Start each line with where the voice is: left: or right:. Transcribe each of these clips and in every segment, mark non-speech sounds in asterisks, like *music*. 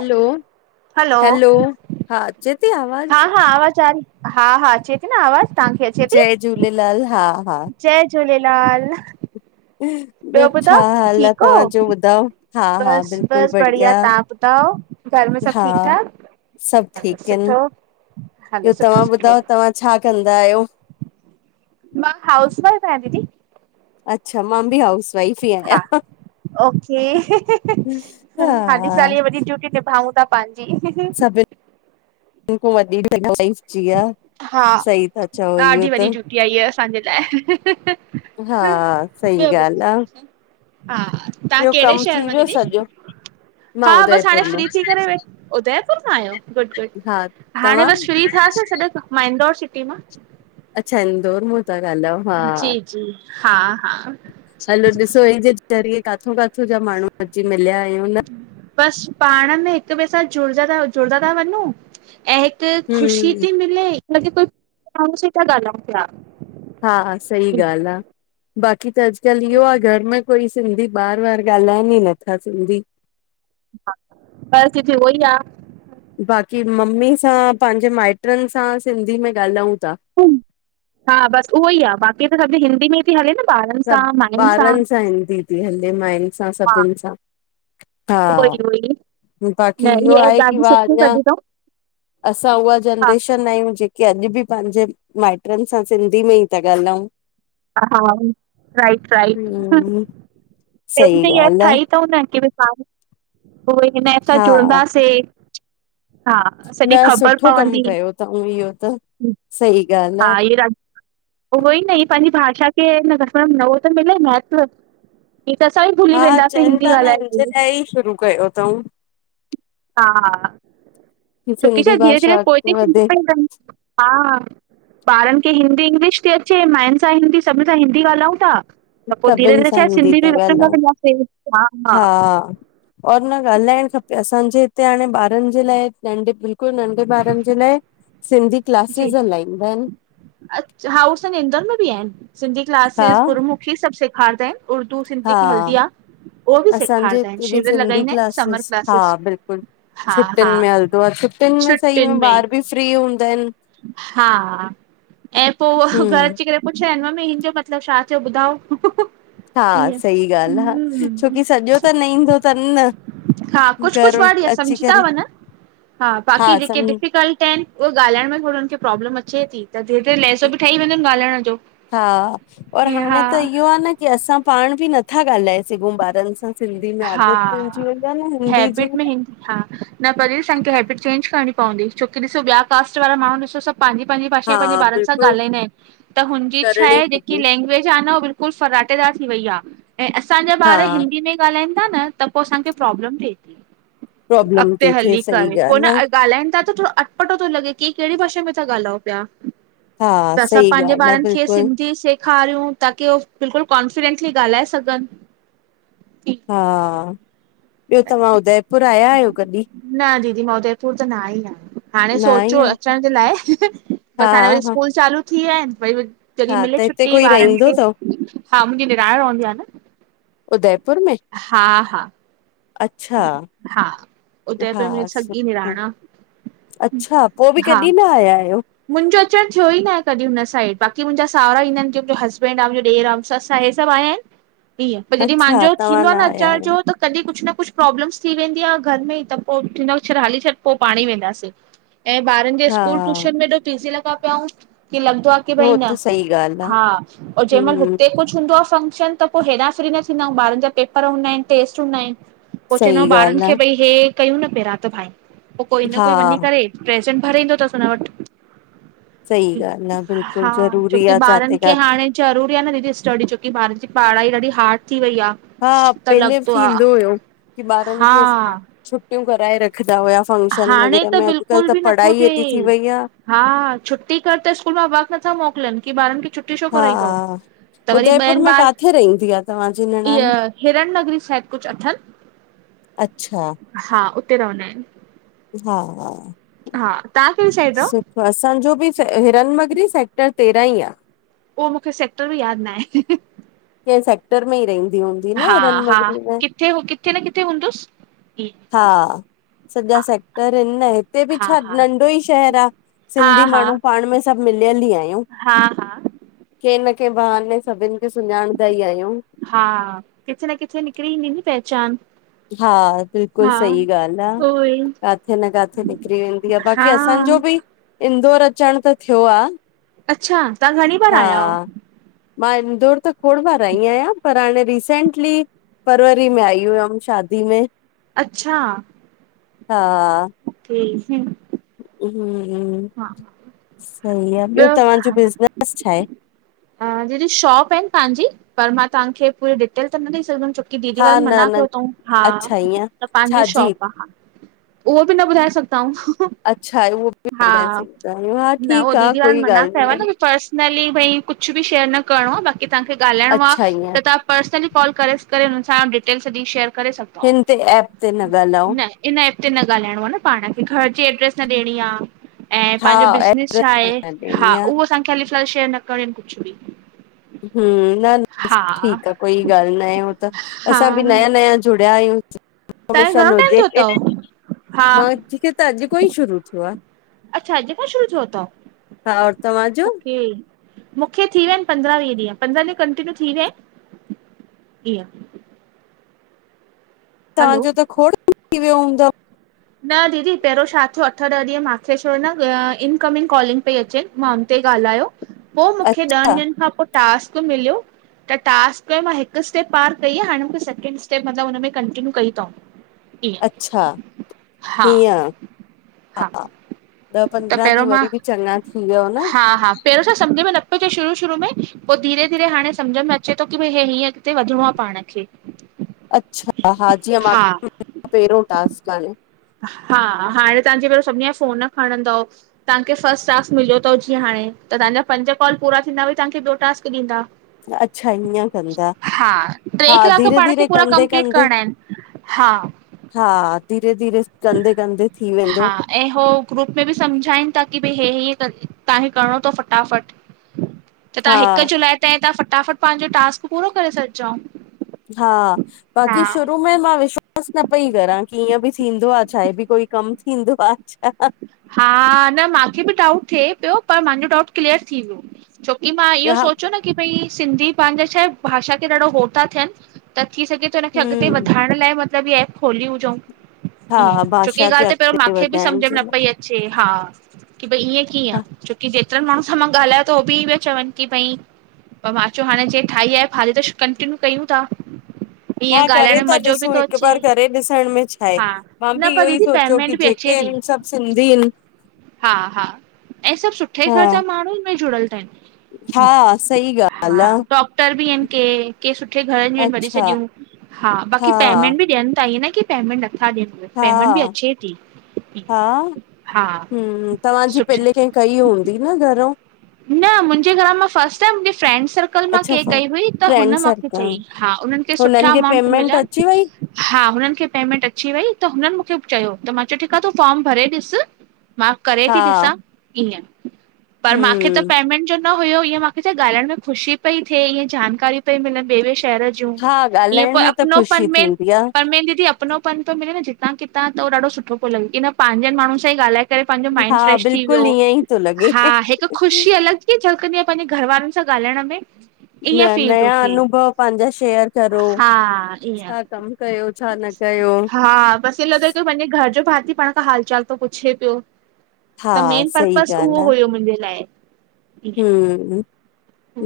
left: हलो,
right: hello
left: hello, हा अचेती आवाज़?
right: हा हा आवाज़ आ रही, हा हा अचे ती न आवाज़ तहांखे अचे ती?
left: जय झूलेलाल हा हा
right: जय झूलेलाल ॿियो
left: छा
right: ॿुधाओ,
left: हाल आ
right: ठीक हो,
left: तव्हांजो ॿुधायो? हा हा
right: बसि
left: बिल्कुलु
right: बसि बढ़िया तव्हां ॿुधाओ? घर में सभु
left: हा
right: ठीकु ठाक?
left: सभु
right: हलो
left: ठीकु हिनि,
right: सुठो हलो
left: ॿियो
right: सुठो
left: तव्हां
right: सुठो
left: ॿुधायो तव्हां छा कंदा आहियो?
right: मां हाउस वाइफ आहियां दीदी।
left: अच्छा मां बि हाउस वाइफ ही
right: हा
left: आहियां।
right: ओके,
left: हा
right: हाल साली वॾी ट्यूटी निभाऊ था पंहिंजी।
left: सभ वधीक *unintelligible* जीया सही था चओ इहो त।
right: आई आए असांजे लाइ।
left: हा सही
right: ॿियो ॿुध
left: ॻाल्हि आ
right: हा, तां
left: ॿियो
right: केड़े
left: कमु
right: शहर
left: थी
right: मां
left: वियो
right: दीदी?
left: सॼो? मां
right: हा बस हाणे
left: उदयपुर मां
right: फ्री थी करे वे, उदयपुर खांआहियो! गुॾ- गुॾ,
left: हा
right: हाणे
left: तव्हां
right: बस फ्री थियासु। सॼ मां इंदौर सिटी मां।
left: अच्छा इंदौर मां था ॻाल्हायो, हा।
right: जी जी, हा- हा
left: हलो ॾिसो हिन जे ज़रिए काथो- काथो जा माण्हू अची मिलिया आहियूं न।
right: बस पाण में हिक ॿिए सां जुड़ंदा ता -जुड़ंदा ता वञूं ऐं त ख़ुशी
left: हम्म
right: थी मिले हिन कि कोई माण्हू सां था ॻाल्हायूं पिया।
left: हा हा, सही ॻाल आ। बाक़ी त अॼुकल्ह इहो आ घर में कोई सिंधी ॿार वार ॻाल्हाइन ई नथा सिंधी। *inaudible*
right: परिस्थिती उहो ई आ।
left: बाक़ी मम्मी सां, पंहिंजे माइटनि सां सिंधी में ॻाल्हायूं था।
right: हा बस उहो ई आ बाक़ी त सब हिंदी में हल न ॿारन
left: सब ॿारन सां ईंदी थी हले, माइयुन सां सभिन सां।
right: उहो
left: हा,
right: ई उहो ई
left: बाक़ी
right: न
left: इहो
right: इहा
left: आहे कि
right: ॾाढी
left: वा
right: सुठी
left: अंञा
right: कढी अथऊं
left: असां उहा
right: हा
left: जनरेशन आहियूं जेके अॼु बि पंहिंजे माइट्रन सां सिंधी में ई था ॻाल्हाउं।
right: हा, राइट।
left: हम्म सही
right: पंहिंजी एप
left: ॻाल्हि आ
right: ठाही अथऊं न कि भ पो हिनसां
left: हा
right: जुड़ंदासीं। हा
left: *inaudible*
right: सॼी
left: न
right: ख़बर
left: सुठो कमु
right: पवंदी
left: कयो थऊं इहो त, सही ॻाल आ।
right: हा इहे ॾाढी उहो ई न, ई पंहिंजी भाषा खे न घट में घट न उहो त मिले महत्व। हींअ त असां बि भुली वेंदासीं हिंदी ॻाल्हाए करे।
left: शरू कयो तंउं।
right: हा, *unintelligible*
left: की
right: चुकी छा
left: सिंधी
right: धीरे
left: भाषा
right: धीर पोइ
left: अॻिते
right: च
left: वधे
right: हा ह ॿारनि खे हिंदी इंग्लिश थी अचे, माइयुनि सां हिंदी, सभिनीन सां हिंदी ॻाल्हायूं था। त पो धीरे
left: सभिनि
right: धीरे
left: सां
right: छाहे
left: हिंदी
right: सिंधी
left: था
right: बि विसरिंदा
left: ॻाल्हायूं
right: वेंदासीं।
left: हा और न ॻाल्हाइणु खपे, असांजे हिते हाणे ॿारन जे लाए नंढे बिल्क नंढे ॿारनि जे लाइ सिंधी
right: जी
left: क्लासेिस हलाईंदा आहिन।
right: अ हा उ असांजे इंदौर में बि आहिन, सिंधी
left: हा
right: क्लासिस गुरमुखी सब सेखारींदा आहिन। उर्दू सिंधी
left: हा
right: की हलदी आ।
left: असांजे हिते बि सिंधी
right: आहिनि समर
left: क्लासिस, हा
right: क्लासिस
left: बिल्कुलु।
right: हा हा
left: छुटियुनि में हलंदो आ, छुटियुनि में सही में ॿार बि फ्री हूंदा आहिन।
right: हा, ऐं पो उह
left: हम्म
right: घरु अची करे पुछंदा आहिन मम्मी हिन जो मतिलबु छा थ्यो ॿुधायो।
left: हा सही ॻाल आ, छोकी सॼो त न ईंदो अथन न।
right: हा कुछ
left: घर
right: कुछ वर्ड
left: अची
right: सम्झी ता
left: करे
right: वंञन, हा बाक़ी जेके डिफीकल्ट टैन उ ॻाल्हाइण में थोड़ो हुनखे प्रोब्लम अचे थी। त धीरे धीरे लहजो बि ठही वेंदो ॻाल्हाइण जो
left: हा और
right: ईअं
left: हाणे
right: हा।
left: त इहो आ न की असां पाण बि नथा ॻाल्हाए सघूं ॿारनि सां। सिंधी में आदत पएजी
right: हा
left: वेंदी आ न हिंदी जी
right: हैबिट में हिन हा न पर इंसान खे हैबिट चेंज करणी पवंदी छोकी ॾिसो ॿिया कास्ट वारा माण्हू ॾिसो सभु पांजी पांजी भाषा
left: हा
right: पंहिंजे ॿारनि सां
left: बिल्कुलु
right: ॻाल्हाईंदा आहिनि त हुनजी छा
left: करणी
right: आहे
left: खपे
right: जेकी लैंग्वेज आहे न बिल कुल फराटेदार थी वई आ ऐं असांजा
left: हा
right: ॿार हिंदी में गाल्हाईंदा न त पो असांखे प्रोब्लेम थे ती
left: प्रॉब्लम
right: अगिते
left: थी थिए
right: हली
left: सही
right: करे पो न
left: ॻाल्हि आ
right: अ ॻाल्हाइन था त थोरो अटपटो थो लॻे की कहिड़ी भाषे में ता ॻाल्हायो पिया।
left: हा
right: त असां
left: सही
right: पांजे
left: ॻाल्हि आ
right: ॿारनि खे
left: बिल्कुलु
right: सिंधी सेख खारियूं ताकी हू बिल्कुलु कॉन्फिडेंटली ॻाल्हाए सघन।
left: हा, ॿियो तव्हां उदयपुर आया आहियो कॾहिं?
right: न दीदी मां उदयपुर त न आईयां। हाणे
left: न आई
right: सोचियो
left: आहियो
right: अचण जे लाइ
left: हा
right: बसि हाणे वरी
left: हा
right: स्कूल चालू थी विया आहिनि वरी री जॾहिं
left: हा त
right: मिले
left: हिते
right: छुटी
left: कोई
right: ॿारनि
left: रहंदो
right: खे
left: तव
right: हा मुंजी निणान रहंदी आ न।
left: उदयपुर में?
right: हा हा,
left: अच्छा।
right: हा उदयपुर में
left: हा,
right: मुंहिंजी सॻी निणान आ
left: अच्छा पोइ बि कॾहिं न आया आयो?
right: मुंजो अचणु थियो ई न आहे कॾहिं हुन साइड बाक़ी मुंजा साहुरा ईंदा आहिनि की मुंहिंजो हसबैंड आ मुंजो ॾेर आ मुंजी ससु आहे हे सभु आया इन।
left: *unintelligible*
right: ईअं पर जॾहिं
left: अच्छा
right: मांजो
left: तव्हां
right: थींदो आ न
left: आया
right: अचण
left: आहियो।
right: जो त तॾीं कुझु न कुझु प्रॉब्लम्स थी वेंदी आ घर में त पो थींदो आ हाली छॾ पो पाणी वेंदासीं। ऐं ॿारनि जे
left: हा
right: स्कूल ट्यूशन में एॾो बिज़ी लॻा पियाऊं की लॻदो आ की भई
left: हो
right: न,
left: त सही ॻाल्हि आ,
right: हा जंहिं मल
left: हम्म
right: हुते कुझु हदो आ फंक्शन त पो हेॾा फ्री न थींदाऊं ॿारनि जा पेपर हूंदा आहिन टेस्ट हूंदा आहिन। पो
left: सही
right: चवंदो ॿारनि
left: ॻाल्हि आ।
right: खे भई हे कयूं न पैरा त भाई पो कोई न कोई वञी
left: हा
right: करे प्रेसेंट भरे ईंदो थस हुन वटि
left: सही ॻाल्हि आ बिल्कुलु
right: हा
left: ज़रूरी
right: छोकी
left: आ
right: ॿारनि
left: जाते
right: खे
left: काथे
right: हाणे ज़रूरी आ न दीदी स्टडी छोकी ॿार जी पाढ़ाई ॾाढी हारड थी वई आ।
left: हा पहले थींदो हुयो की ॿारनि
right: हा
left: खे छुटियूं कराए रखदा हुया। फंक्शन
right: हाणे
left: वग़ैरा
right: त
left: में अॼुकल्ह
right: बिल्कुल
left: त
right: बि नथो
left: पढ़ाई एॾी थी
right: थिए
left: वई आ।
right: हा छुटी कर त स्कूल मां वक नथा मोकिलनि की ॿारनि खे छुट्टी छो
left: हा
right: कराई तव। त वरी
left: उदयपुर
right: ॿियनि
left: में
right: ॿार
left: काथे रहंदी आ तव्हांजी निणान?
right: इअ हिरन नगरी शायदि कुझु अथन।
left: अच्छा।
right: हा उते रहंना आयूं।
left: हा हा,
right: हा तव्हां कहिड़ी साइड रओ?
left: त असांजो बि च हिरन मगरी सेक्टर तेरहां ई आ।
right: उहो मूंखे सेक्टर बि यादि न आहे।
left: कें सेक्टर में ई रहंदी हूंदी न हिरन नगरी में?
right: के उ किथे न किथे हूंंदुस।
left: हा, सॼा सेक्टर इन न हिते बि
right: हा
left: छा
right: हा
left: नंढो ई शहर आ
right: हा
left: सिंधी
right: हा
left: माण्हू पाण में सभु मिलियल ई आहिन।
right: हा हा,
left: कंहिं न कंहिं बहाने सभिनि खे सुञाणंदा ई आहियूं।
right: हा किथे न किथे निकिरी ईंदी नी पहचान
left: हा बिल्कुल
right: हा
left: सई ॻाल्हि आहे।
right: उहो ई
left: काथे न काथे निकिरी वेंदी आहे बाक़ी
right: हा
left: असांजो बि इंदौर अचण त थियो आहे
right: अच्छा, तव्हां घणी बार आया आहियो?
left: मां इंदौर त खोड़ बार आई आहियां पर हाणे रीसेंटली फरवरी में आई हुयम शादी में।
right: अच्छा
left: हा हा
right: *unintelligible*
left: *unintelligible*
right: हा
left: सही आहे ॿियो तव्हांजो बिजनेस छाहे?
right: हा दीदी शॉप आहिनि पंहिंजी पर मां तव्हांखे पूरी डिटेल त न ॾई सघंदमि छो की दीदी
left: हा
right: वारनि
left: न
right: मना
left: न
right: कयो अथऊं हा
left: अच्छा ईअं
right: त पंहिंजी
left: छाजी
right: शॉप आहे हा। उहो बि न ॿुधाए सघदाऊूं। हू हू।
left: अछा आहे उओंबि ॿी न बुधाए सगंदा आयू, हा
right: न उहो
left: ठीकु आहे
right: दीदी वारनि
left: कोई
right: मना
left: ॻाल्हि
right: कयो
left: न आहे।
right: की पर्सनली भई कुझु बि शेयर न करिणो आहे बाक़ी तव्हांखे ॻाल्हाइणो
left: अच्छा
right: आहे
left: ईअं
right: त तव्हां पर्सनली कॉल करे हुन सां डिटेल् सॼी शेयर करे सघो
left: हिन ते एप ते न ॻाल्हायो।
right: इन एप ते न ॻाल्हाइणो आहे न पाण खे घर जी एड्रेस न ॾियणी आहे ऐं
left: हा
right: पंहिंजो बिज़नेस छा
left: एड्रेस न
right: आहे हा
left: ॾियणी आ।
right: उहो असांखे हाल फ़िलहाल शेयर न करणिय आहिनि कुझु बि
left: हम न न
right: हा
left: ठीकु आहे कोई ॻाल्हि न आहे हो त
right: हा
left: असां बि नया नया जुड़िया आहियूं
right: तव्हांखे घणो टाइम थियो
left: हमेशजे
right: अथव हा
left: मांे त अॼु खां ई शुरू थियो आहे।
right: अच्छा अॼ खो शुरु थ्यो तव
left: हा और तव्हांजो?
right: ओके मूंखे थीिया आहिनि पंद्रहं वीह ॾींहंंद्रह ॾींह कं्य थी विया आहिनि हलो
left: तव्हांजो त खोड़ थी वियो हूंदव?
right: न दीदी पहिरियों छा थियो अठ ॾह ॾींहं मूंखे छो न इनकमिंग कॉलिंग पई अचे। मा उन ते ॻाल्हायो पोइ मूंखे ॾहनि
left: अच्छा
right: ॾींहंनि खां पोइ टास्क मिलियो त टास्क में मां हिकु स्टेप पार कई आहे हाण मूंखे सेकेंड स्टेप मतिलबु हुन में कंटीिन्यू कई अथऊं ईअं
left: अचछा
right: हा
left: हीअं हा हा ॾह
right: त
left: पंद्रहां
right: पहिरियों
left: ॾींहं वरी बि चङा थी वियो न।
right: पहिरों छा सम्झि में न पियो अच शुरू शुरू में पोइ धीरे धीरे हाणे सम्झ मेंचे थो की भई हे हीअं अिते वधिणो आहे पाण खे।
left: अ्छा हा जीअं मूंखे पेरों टास्क आे। हे
right: हा हाणे तव्हांजे भहिरं सभिनी जा फोन खणंदव। तव्हांखे फस्ट टास्क मिलियोथव जीअ हाणे त तव्हांजा पंज कॉल पूरा थींदा तव्हखे ॿियो टास् ॾींदा।
left: अच्छा ईअं कंदा
right: हा टे
left: हा
right: कलाक
left: धीरे
right: तपाण खे
left: धीरे
right: पूरा
left: कंदे
right: कंप्लीट
left: कंदे
right: करणा आहिनि। हा
left: हा धीरे धीरे कंदे कंदे थी
right: हा
left: वेंदो।
right: ऐं हू ग्रुप में बि सम्झाइनि था की भई हे ह तव्हांखे करिणो थो फटाफट
left: *inaudible*
right: त तव्हां हिकु जुलाई तेाईं तव्हां फटाफट पंहिंजो टास्क पूरो करे छॾिजो
left: हा
right: हा
left: बाक़ी शुरू उम मां विश्वास न पई करां की ईअं बि थींदो आहे चहे बि कोई कमु थींदो आहे छा।
right: हा न मूंखे बि डाउट थिए पियो पर मुंहिंजो डाउट क्लअर थी वियो छोकी मां इहो
left: हा
right: सोचियो न की भई सिंधी पंहिंजा छा आहे भाषा खे ॾाढो हो था थियनि त थी सघे त हुनखे अॻिते
left: हम्म
right: वधाइण लाइ मतलबु इहे एप खोली हुजऊं
left: हा
right: इयं छोकी इय
left: भाषा खे
right: ॻाल् त पैंरों
left: अॻिते
right: मांखे बि
left: वधाइण
right: समझ
left: जे
right: में न
left: लाइ
right: पई अचे हा की भई ईअं कीअं
left: हा
right: छोकी जे जेतिरनि माण्हुनि सां मां ॻाल्हायो त हो बि इयो पा चवनि की भई पर मां चयो हाणे जें ठाही आहे हाली त कंटीन्यू कयूं ता।
left: हा
right: ईअं ॻाल्हाइण
left: करे
right: में
left: था
right: मज़ो बि
left: ॾिसूं
right: तो
left: हिकु
right: अचे
left: बार करे ॾिसण में छा आहे
right: हा
left: मां
right: न
left: बि
right: पर
left: इहो ई
right: दीदी
left: सोचियो की
right: पेमेंट बि अचे
left: जेके
right: ती।
left: आहिनि सभु सिंधी आहिनि
right: हा -हा, ऐं सभु सुठे घर
left: हा
right: जा माण्हू में जुड़ियल आहिनि।
left: हा, सही ॻाल्हि
right: हा,
left: आ,
right: डॉक्टर बि आहिनि के के सुठे घर जूं आहिनि वॾी
left: अच्छा
right: सॾियूं। हा बाक़ी पेमेंट बि ॾियनि ता ईअं न की पेमेंट नथा ॾियनि पेमेंट बि
left: हा
right: अचे ती।
left: हा, हम्म- तव्हांजी
right: सुठे
left: पहिले कें कई हूंदी न घरऊं?
right: न मुंहिंजे घर मां फस्ट टाइम मुंहिंजी फ्रेंंड सर्कल मां
left: अच्छा
right: कें
left: फ
right: कई हुई त हुन
left: फ्रेंड
right: मांखे
left: सर्कल,
right: चईं। हा, उन्हनि खे सुठा
left: हुननि
right: अमाउंट
left: पेमेंट
right: मिलिया
left: अची वई?
right: हा हुननि खे पेमेंट अची वई त हुननि मूंखे चयो त मां चयो ठीकु आ तूं फॉर्म भरे ॾिस मां करे ती ॾिसां
left: हा,
right: ईअं, पर मां
left: हम्म,
right: जो न हुयो ईअं मांखे छाए ॻाल्हाइण में ख़ुशी पई थे, इअं जानकारी पई मिलनि ॿे -ॿे शहर जूं
left: हा ॻाल्हाइण
right: ईअं
left: में त
right: अपनो
left: ख़ुशी
right: पन में
left: थींदी आ,
right: परमेन दीदी अपनोपन पियो मिले न जितां- कितां त हो ॾाढो सुठो पो लॻे, किन पांजन माण्हून सां ई ॻाल्हाए करे पांजो माइंड
left: हा
right: फ्रेश थी
left: बिल्कुलु
right: वियो,
left: ईअं ई थो लॻे।
right: हा हिकु ख़ुशी अलॻि कीयं झलकंदी आ, पंहिंजे घर वारनि सां ॻाल्हाइण में,
left: न
right: ईअं फील थो
left: नयां
right: थिए।
left: अनुभव पांजा शेयर करो,
right: हा ईअं।
left: छा कमु? कयो छा न कयो?
right: मूंखे लॻे तो पांजे घर जो भाती पाण खां हाल चाल तो पुछे पियो, त
left: हा,
right: मेन
left: सही
right: पर्पज़
left: ॻाल्हि
right: उहो
left: आ,
right: हुयो मुंहिंजे लाइ।
left: हम्म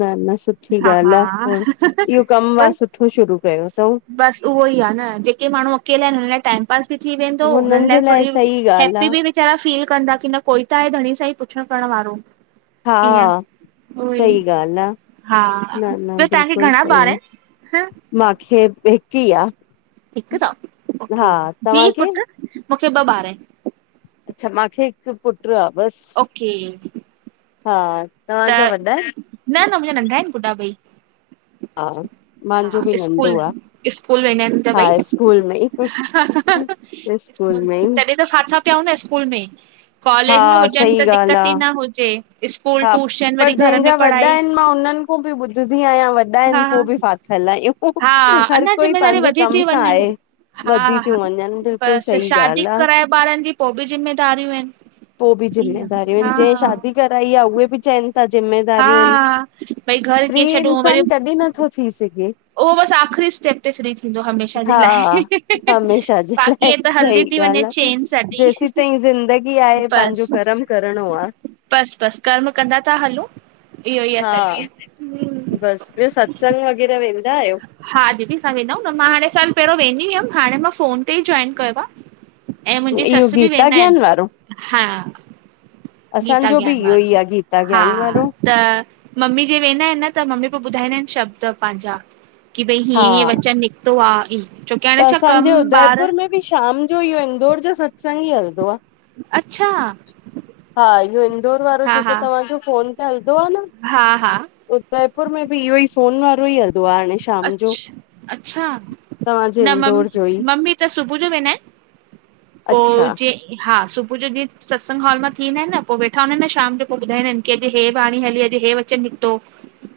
left: न -न सुठी
right: हा
left: ॻाल्हि आ,
right: हा
left: पाण इहो कमु आ, सुठो शुरू कयो तऊं।
right: बस उहो ई आ न जेके माण्हू अकेला इनि हिन टाइम। पास बि थी वेंदो हुननि
left: जे
right: लाइ थोड़ी
left: सही ॻाल्हि आ,
right: हैप्पी बि वेचारा फील कंदा की न कोई त आहे धणी सांई पुछण करण वारो। ईअं
left: हा।
right: उहो ई
left: सई ॻाल्हि आ,
right: हा
left: न -न
right: ॿियो तव्हांखे
left: बिल्कुलु
right: घणा
left: सई
right: ॿार
left: आ।
right: आहिनि?
left: मांखे हिक ई आ।
right: हिकु तव
left: हा
right: धीअ
left: तव्हांखे?
right: पुट्र? मुंखे ॿ ॿार आहिनि।
left: अच्छा मांखे हिकु पुट्र आ बसि।
right: ओके।
left: हा,
right: त
left: तव्हांजा वॾा इन?
right: न -न मुंहिंजा नंढा आहिनि, गुढ़ा ॿई।
left: *inaudible* हा
right: हा
left: मांजो बि
right: स्कूल
left: नंढो आ,
right: स्कूल वेंदा आहिनि मुंहिंजा
left: हा
right: ॿई
left: स्कूल में ई स्कूल में ई
right: त फाथा पिया हूंदा स्कूल में
left: हा
right: कॉलेज में हुजनि
left: सही
right: त
left: ॻाल्हि
right: दिक्कत ई
left: आ,
right: न हुजे, स्कूल
left: हा
right: ट्यूशन वरी
left: पर
right: घर में
left: जंहिंजा वॾा
right: पढ़ाई
left: आहिनि मां उननि खां बि ॿुधंदी आहियां वॾा आहिनि
right: हा
left: पो
right: हा
left: बि फाथल आहियूं।
right: हा
left: हर
right: अञा
left: कोई
right: ज़िमेदारी
left: पांजे
right: वधी
left: कम
right: थी
left: सां
right: वञनि
left: आहे।
right: हा
left: वधी
right: हा
left: तियूं वञनि, बिल्कुलु
right: बसि
left: सही
right: शादी
left: ॻाल् आ।
right: कराए ॿारनि जी पो बि ज़िमेदारियूं इनि।
left: पो बि ज़िमेदारियूं ईनि, जंहिं शादी कराई आ उहे बि चइनि ता
right: हा
left: जिमेदारियूं आहिनि
right: भई घर
left: फ्री
right: कीअं छॾूं वरी
left: इंसान कॾीं नथो थी सघे।
right: उहो बसि आख़िरी स्टेप ते फ्री थींदो हमेशा जे लाइ, हि, हि, हं, हं का
left: ऐं, सही ॻाल्हि आ, जेसीं तई ज़िंदगी आहे पांजो
right: बसि
left: कर्म करणो आ
right: बसि बसि कर्म कंदा था हलो
left: हा बसि ॿियो, सत्संग वग़ैरह वेंदा आहियो?
right: हा दीदी असां वेंदाऊं न, मां हाणे साल पहिरियों वेंदी हुयमि, हाणे मां फ़ोन तेई जॉइन कयो आ ऐं मुहिंजी
left: इहो
right: ससु बि
left: गीता
right: वेंदा
left: ज्ञान वारो
right: हिनि हा गीता
left: असांजो बि
right: ॻिआन
left: इहो
right: वारो
left: ई आहे गीता
right: हा
left: ज्ञान वारो
right: त, मम्मी जी वेंदा हिनि न त मम्मी पो ॿुधाईंदा हिनि शब्द पांहिंजा की भई
left: हा
right: हीअं हीअं वचन निकितो आ, छोकी
left: त
right: हाणे छा
left: असांजे
right: कमु बार
left: उदयपुर में शाम जो इयो इंदौर जो सत्संग ई हलंदो आ।
right: अच्छा
left: हा इयो इंदौर वारो
right: हा
left: जेको
right: हा
left: तव्हांजो फ़ोन ते हलंदो आ न,
right: हा हा
left: उ जयपुर में बि इयो ई फ़ोन वारो ई हल
right: अछ, अच्छा
left: तव्हांजे
right: न, मम,
left: इंदौर जो ई
right: मम्मी त सुबहु जो वेंदा हिनि पो
left: अच्छा
right: जे हा सुबहु जो ॾींहु सत्संग हॉल मां थी ईदा हिनि, पो वेठा हुननि लाए न शाम जो पो ॿुधाईदा आहिनि, कि अॼु हे बाणी, हली अॼु हे चंद निकतो,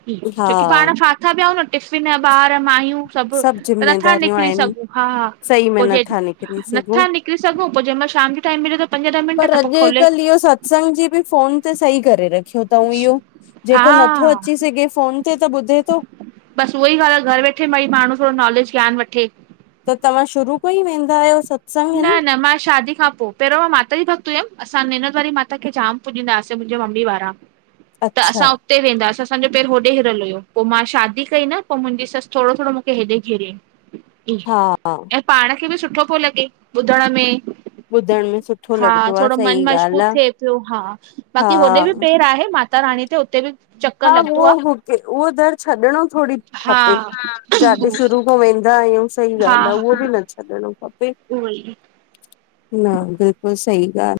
right: ई
left: हा
right: छोकी पाण फाथा पियाऊं न फ़िन ॿार माईयूं सभु, नथा
left: ज़िमेदारियूं
right: निकिरी
left: आहिनि
right: सघूं हा,
left: सही में
right: पो जे
left: नथा निकिरी
right: नथा
left: सघूं
right: निकिरी सघूं पो जंहिं महिल शाम जे टाइम मिले, त पंज ॾह मिंट
left: पर
right: त पो खोले
left: अॼुकल्ह इहो सत्संग बि फ़ोन ते सही करे रखियो तव यो,
right: हा
left: जेको नथो अची से ॻे फ़ोन ते त ॿुधे थो
right: बसि वई ॻाल्हि आ घरु वेठे व माण्हूं थोरो नालेज गिआन वठे।
left: त तव्हां शुरू खां ई वेंदा आहियो? सत्संग
right: न
left: हिन
right: न मां शादी खां पो पहिरों मां माता जी भक्त हुयमि, असां न नैंनोद वारी माता खे जाम पुॼंदा हासे, मुंजे मम्मी वारा त
left: अच्छा
right: असां उते वेंदासे असांजो पेैंर होॾे हिरल हुयो, पो मां शादी कई न पोमुंजी ससु, थोरो -थोरो मूंखे हेॾे घिरेए
left: *inaudible*
right: ई, ऐं पाण खे बि सुठो पियो लॻे, ॿुधण में
left: ॿुधण में सुठो
right: हा
left: लॻंदो आहे
right: थोरो मन
left: सही ॻाल्हि
right: मजबूत
left: आहे
right: थिए पियो, हा
left: हा
right: बाक़ी होॾे बि पैर आहे। माता रााणी ते, उते बि चक्कर
left: हा
right: लॻंदो
left: वो
right: आ
left: उते, उह दर छॾिणो थोरी
right: हा
left: खपे, जाॾे शुरू खो वेंदा आहियूं सही ॻाल्हि आ, वो बि न छॾिणो खपे
right: उवई
left: न बिल्कुल सही ॻाल्हि।